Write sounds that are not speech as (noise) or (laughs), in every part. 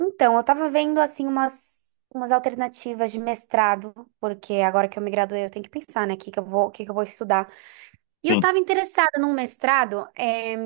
Então, eu tava vendo assim umas alternativas de mestrado, porque agora que eu me graduei, eu tenho que pensar, né, o que que eu vou estudar. E eu Sim, tava interessada num mestrado,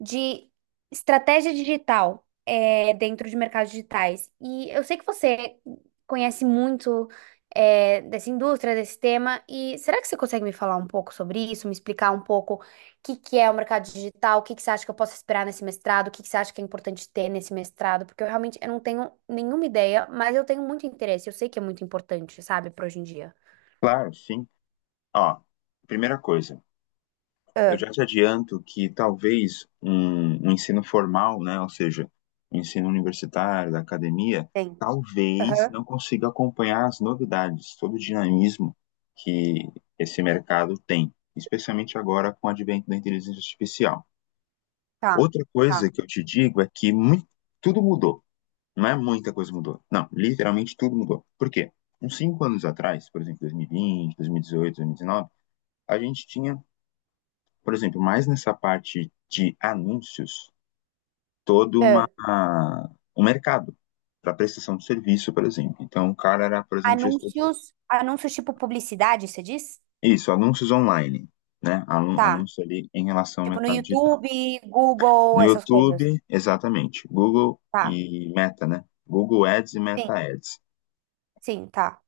de estratégia digital é, dentro de mercados digitais. E eu sei que você conhece muito é, dessa indústria, desse tema, e será que você consegue me falar um pouco sobre isso, me explicar um pouco o que que é o mercado digital, o que que você acha que eu posso esperar nesse mestrado, o que que você acha que é importante ter nesse mestrado? Porque eu realmente eu não tenho nenhuma ideia, mas eu tenho muito interesse, eu sei que é muito importante, sabe, para hoje em dia. claro, sim. Ó, primeira coisa, eu Ah, já te adianto que talvez um ensino formal, né, ou seja, um ensino universitário, da academia, tem. talvez Aham. não consiga acompanhar as novidades, todo o dinamismo que esse mercado tem, especialmente agora com o advento da inteligência artificial. Tá, Outra coisa tá. que eu te digo é que tudo mudou, não é muita coisa mudou, não, literalmente tudo mudou. Por quê? Uns 5 anos atrás, por exemplo, 2020, 2018, 2019, a gente tinha, por exemplo, mais nessa parte de anúncios, todo uma, Ah, um mercado para prestação de serviço, por exemplo. Então, o cara era, por exemplo, gestor de. anúncios, anúncios tipo publicidade, você diz? Isso, anúncios online, né? Tá. Anúncios ali em relação ao Tipo no mercado digital. YouTube, Google, No essas coisas. YouTube, exatamente. Google Tá. e Meta, né? Google Ads e Sim, Meta Ads. sim, tá.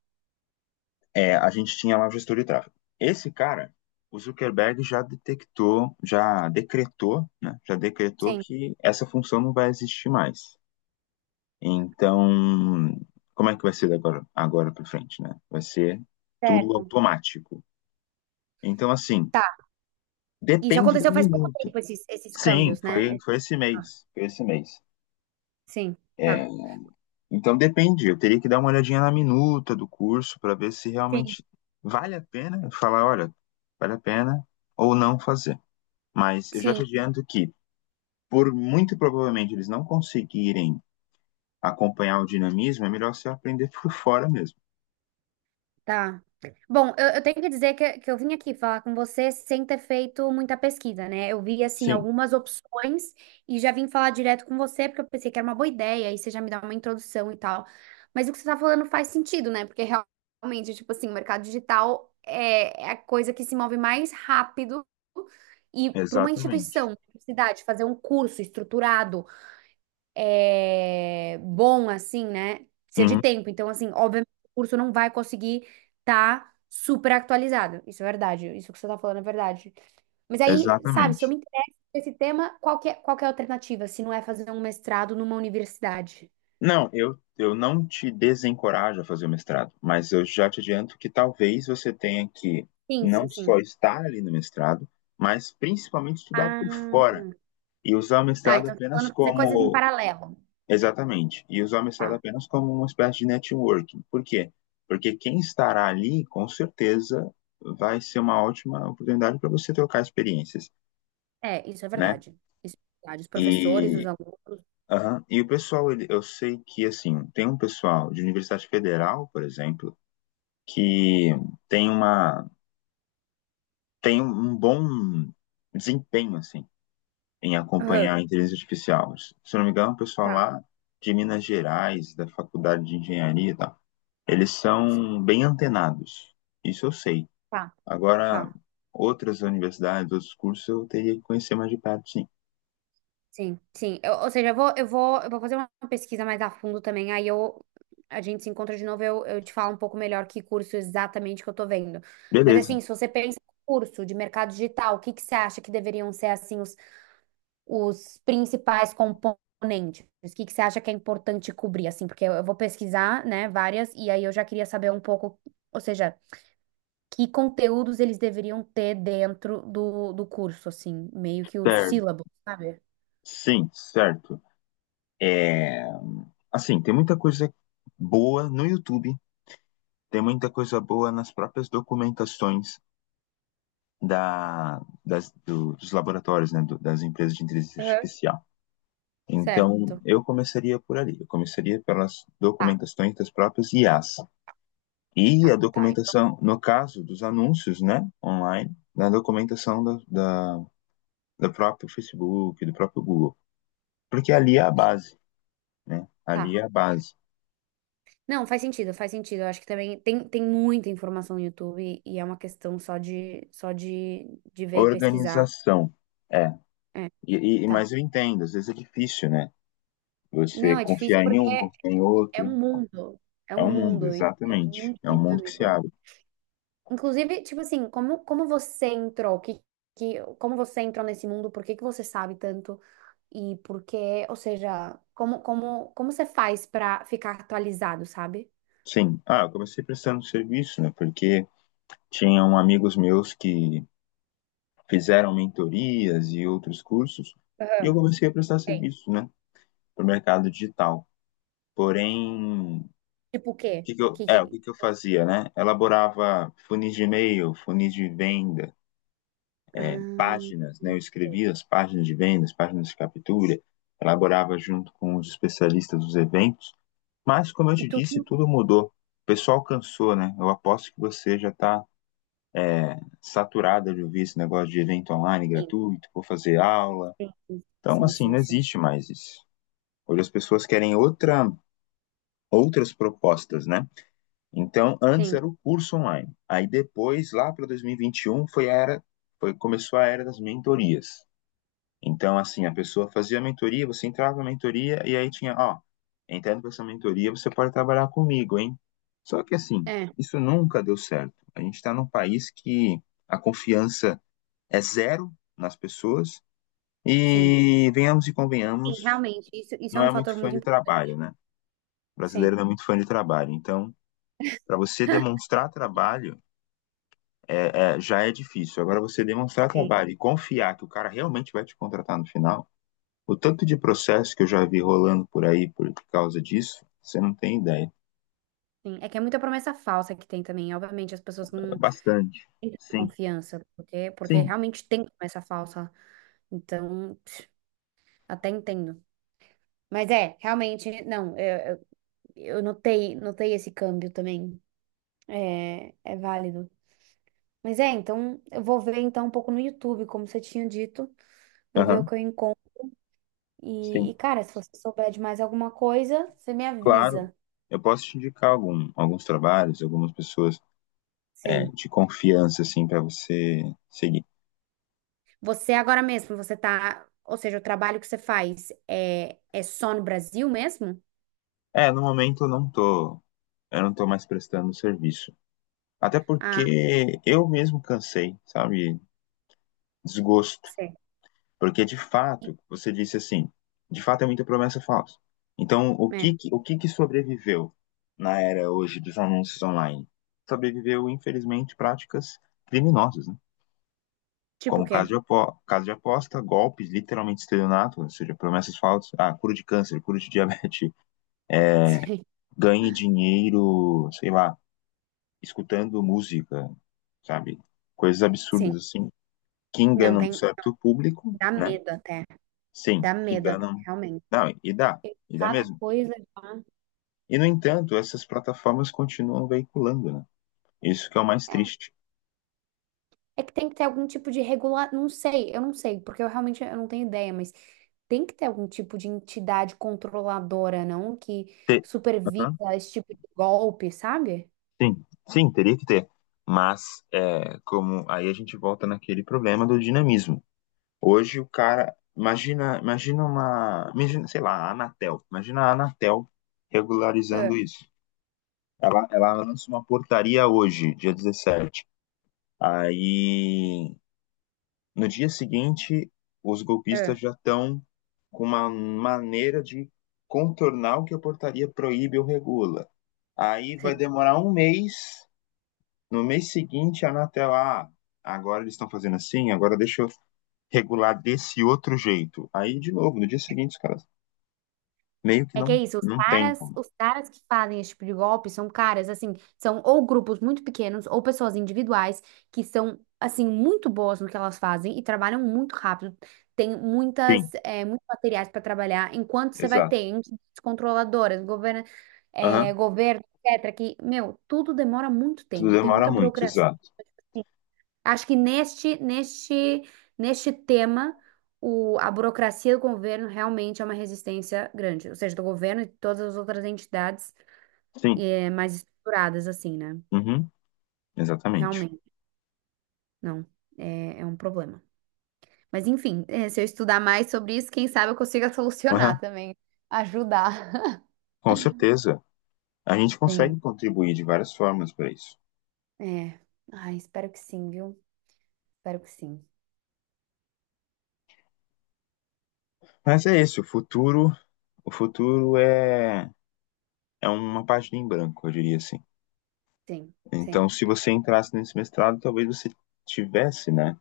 É, a gente tinha lá o gestor de tráfego. Esse cara, o Zuckerberg já detectou, já decretou, né? Já decretou Sim. que essa função não vai existir mais. Então, como é que vai ser agora, agora para frente, né? Vai ser tudo Certo. automático. Então, assim, Tá. Isso depende da aconteceu faz pouco minuta. tempo, esses Sim, câmbios, foi, né? Foi esse ah, mês. Foi esse mês. Sim, É, tá. então depende. Eu teria que dar uma olhadinha na minuta do curso para ver se Sim, realmente vale a pena falar, olha, vale a pena ou não fazer. Mas eu já te sim. adianto que, por muito provavelmente eles não conseguirem acompanhar o dinamismo, é melhor você aprender por fora mesmo. Tá. Bom, eu tenho que dizer que eu vim aqui falar com você sem ter feito muita pesquisa, né? Eu vi, assim, Sim, algumas opções e já vim falar direto com você porque eu pensei que era uma boa ideia e você já me dá uma introdução e tal. Mas o que você tá falando faz sentido, né? Porque realmente, tipo assim, o mercado digital é a coisa que se move mais rápido e para uma instituição, exatamente. uma universidade, fazer um curso estruturado é, bom, assim, né? Precisa de Uhum, tempo. Então, assim, obviamente, o curso não vai conseguir estar super atualizado. Isso é verdade. Isso que você tá falando é verdade. Mas aí, sabe, se eu exatamente. me interesso por esse tema, qual que é a alternativa? Se não é fazer um mestrado numa universidade? Não, eu não te desencorajo a fazer o mestrado, mas eu já te adianto que talvez você tenha que Sim, não sim, sim. só estar ali no mestrado, mas principalmente estudar por fora Ah, e usar o tá. mestrado Então, você tá apenas falando fazer coisas em como. paralelo. Exatamente, e usar o mestrado Tá. apenas como uma espécie de networking. Por quê? Porque quem estará ali, com certeza, vai ser uma ótima oportunidade para você trocar experiências, É, isso é né? verdade. Isso é verdade. Os professores, os alunos. Aham. E o pessoal, ele, eu sei que, assim, tem um pessoal de Universidade Federal, por exemplo, que tem uma, tem um bom desempenho, assim, em Aham. acompanhar a inteligência artificial. Se eu não me engano, o pessoal Tá, lá de Minas Gerais, da Faculdade de Engenharia e tal, eles são bem antenados. Isso eu sei. tá, Agora, tá. outras universidades, outros cursos, eu teria que conhecer mais de perto, sim. Sim, sim. Ou seja, eu vou fazer uma pesquisa mais a fundo também, a gente se encontra de novo, eu te falo um pouco melhor que curso exatamente que eu tô vendo. Mas Beleza. assim, se você pensa em curso de mercado digital, o que que você acha que deveriam ser assim os principais componentes? O que que você acha que é importante cobrir, assim? Porque eu vou pesquisar, né, várias, e aí eu já queria saber um pouco, ou seja, que conteúdos eles deveriam ter dentro do curso, assim, meio que o Certo. sílabo, sabe? Sim, certo. É, assim, tem muita coisa boa no YouTube, tem muita coisa boa nas próprias documentações dos laboratórios, né, das empresas de inteligência Aham. artificial. Então, Certo. eu começaria por ali, eu começaria pelas Tá. documentações das próprias IAs. E a Tá, tá, então, documentação, no caso dos anúncios, né, online, na documentação do próprio Facebook, do próprio Google. Porque ali é a base, né? tá. Ali é a base. Não, faz sentido, faz sentido. Eu acho que também tem muita informação no YouTube e é uma questão só de ver e pesquisar. Organização. É. É, E, mas tá. eu entendo, às vezes é difícil, né? Você Não, é difícil confiar em porque um, confiar em é outro. um mundo, é É um um mundo, mundo e é exatamente. muito É um mundo que se dinâmico. abre. Inclusive, tipo assim, como você entrou? Que como você entrou nesse mundo? Por que que você sabe tanto? E por que, ou seja, como você faz pra ficar atualizado, sabe? Sim. Ah, eu comecei prestando serviço, né? Porque tinham amigos meus que fizeram mentorias e outros cursos, e eu Aham. comecei a prestar Sei. serviço, né? Para o mercado digital. Porém, Tipo o quê? Que, o que, que que eu fazia, né? Elaborava funis de e-mail, funis de venda, Ah, páginas, né? Eu escrevia as páginas de vendas, páginas de captura, elaborava junto com os especialistas dos eventos, mas como eu e te disse, tudo. tudo mudou. O pessoal cansou, né? Eu aposto que você já está saturada de ouvir esse negócio de evento online Sim, gratuito, vou fazer aula. Então, sim, sim, assim, não sim, sim. existe mais isso. Hoje as pessoas querem outras propostas, né? Então, antes Sim, era o curso online. Aí depois, lá para 2021, foi a era, foi, começou a era das mentorias. Então, assim, a pessoa fazia a mentoria, você entrava na mentoria e aí tinha, ó, entrando para essa mentoria, você pode trabalhar comigo, hein? Só que, assim, é, isso nunca deu certo. A gente está num país que a confiança é zero nas pessoas sim. e, venhamos e Sim, convenhamos, realmente, isso é não um é fator muito fã muito de trabalho, importante. né? O Sim, brasileiro não é muito fã de trabalho. Então, para você demonstrar trabalho, já é difícil. Agora, você demonstrar sim, trabalho e confiar que o cara realmente vai te contratar no final. O tanto de processo que eu já vi rolando por aí por causa disso, você não tem ideia. sim. É que é muita promessa falsa que tem também. Obviamente, as pessoas não Bastante. têm tanta Sim, confiança, porque sim, realmente tem promessa falsa. Então, pff, até entendo. Mas é, realmente, não, eu notei, notei esse câmbio também. É, é válido. Mas é, então, eu vou ver então um pouco no YouTube, como você tinha dito. Vou ver o aham, que eu encontro. Sim. Cara, se você souber de mais alguma coisa, você me Claro, avisa. eu posso te indicar alguns trabalhos, algumas pessoas Sim. de confiança, assim, para você seguir. Você agora mesmo, você tá. Ou seja, o trabalho que você faz é só no Brasil mesmo? É, no momento eu não tô mais prestando serviço. Até Ah, porque eu mesmo cansei, sabe? Desgosto. sei. Porque de fato, você disse assim, de fato é muita promessa falsa. Então, É. O que que sobreviveu na era hoje dos anúncios online? Sobreviveu, infelizmente, práticas criminosas, né? Tipo o Como caso quê? de, caso de aposta, golpes, literalmente estelionato, ou seja, promessas falsas, ah, cura de câncer, cura de diabetes, (laughs) Sim. ganhe dinheiro, sei lá, escutando música, sabe? Coisas absurdas Sim. assim, que Não, enganam um tem. certo público, Dá né? medo até. Sim, Dá que medo até, enganam. realmente. Não, e dá Cada mesmo. coisa, tá? E, no entanto, essas plataformas continuam veiculando, né? Isso que é o mais triste. É que tem que ter algum tipo de regular, não sei, eu não sei, porque eu realmente eu não tenho ideia, mas tem que ter algum tipo de entidade controladora, não? Que Te- supervisa Aham. esse tipo de golpe, sabe? Sim, sim, teria que ter. Mas, é, como aí a gente volta naquele problema do dinamismo. Hoje o cara, imagina, sei lá, a Anatel. Imagina a Anatel É, regularizando isso. Ela lança uma portaria hoje, dia 17. Aí, no dia seguinte, os golpistas é. já estão com uma maneira de contornar o que a portaria proíbe ou regula. Aí vai Sim. demorar um mês. No mês seguinte, a Anatel, ah, agora eles estão fazendo assim, agora deixa eu regular desse outro jeito. Aí, de novo, no dia seguinte, os caras meio que É que é não, isso, não tem como. os caras que fazem esse tipo de golpe são caras, assim, são ou grupos muito pequenos ou pessoas individuais que são, assim, muito boas no que elas fazem e trabalham muito rápido. Tem Sim, muitas, é, muitos materiais para trabalhar, enquanto você vai ter exato. entidades controladoras, Aham. Governo, etc., que, meu, tudo demora muito Tudo tempo, tem demora muita muito, burocracia. exato. Acho que neste tema, o, a burocracia do governo realmente é uma resistência grande. Ou seja, do governo e de todas as outras entidades Sim, mais estruturadas, assim, né? uhum, exatamente. Realmente, não. É, é um problema. Mas, enfim, se eu estudar mais sobre isso, quem sabe eu consiga (laughs) solucionar Aham, também. Ajudar. com certeza. A gente (laughs) Sim. consegue contribuir de várias formas para isso. É. Ai, espero que sim, viu? Espero que sim. Mas é isso, o futuro é uma página em branco, eu diria assim. Sim, Então, sim. se você entrasse nesse mestrado, talvez você tivesse, né,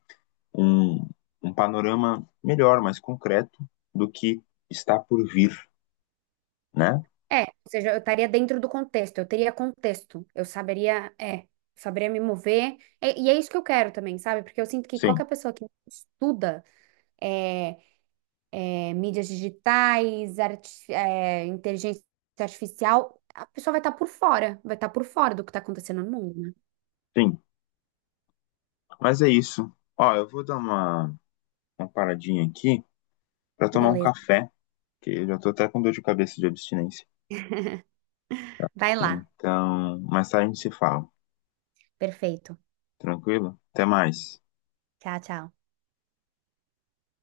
um, um panorama melhor, mais concreto do que está por vir, né? É, ou seja, eu estaria dentro do contexto, eu teria contexto, eu saberia, é, saberia me mover, e é isso que eu quero também, sabe? Porque eu sinto que Sim, qualquer pessoa que estuda é, mídias digitais, inteligência artificial, a pessoa vai estar por fora, vai estar por fora do que está acontecendo no mundo, né? sim. Mas é isso. Ó, eu vou dar uma paradinha aqui para tomar um Beleza, café, que eu já tô até com dor de cabeça de abstinência. vai lá, Então, mais tarde a gente se fala. perfeito. Tranquilo? Até mais. Tchau, tchau.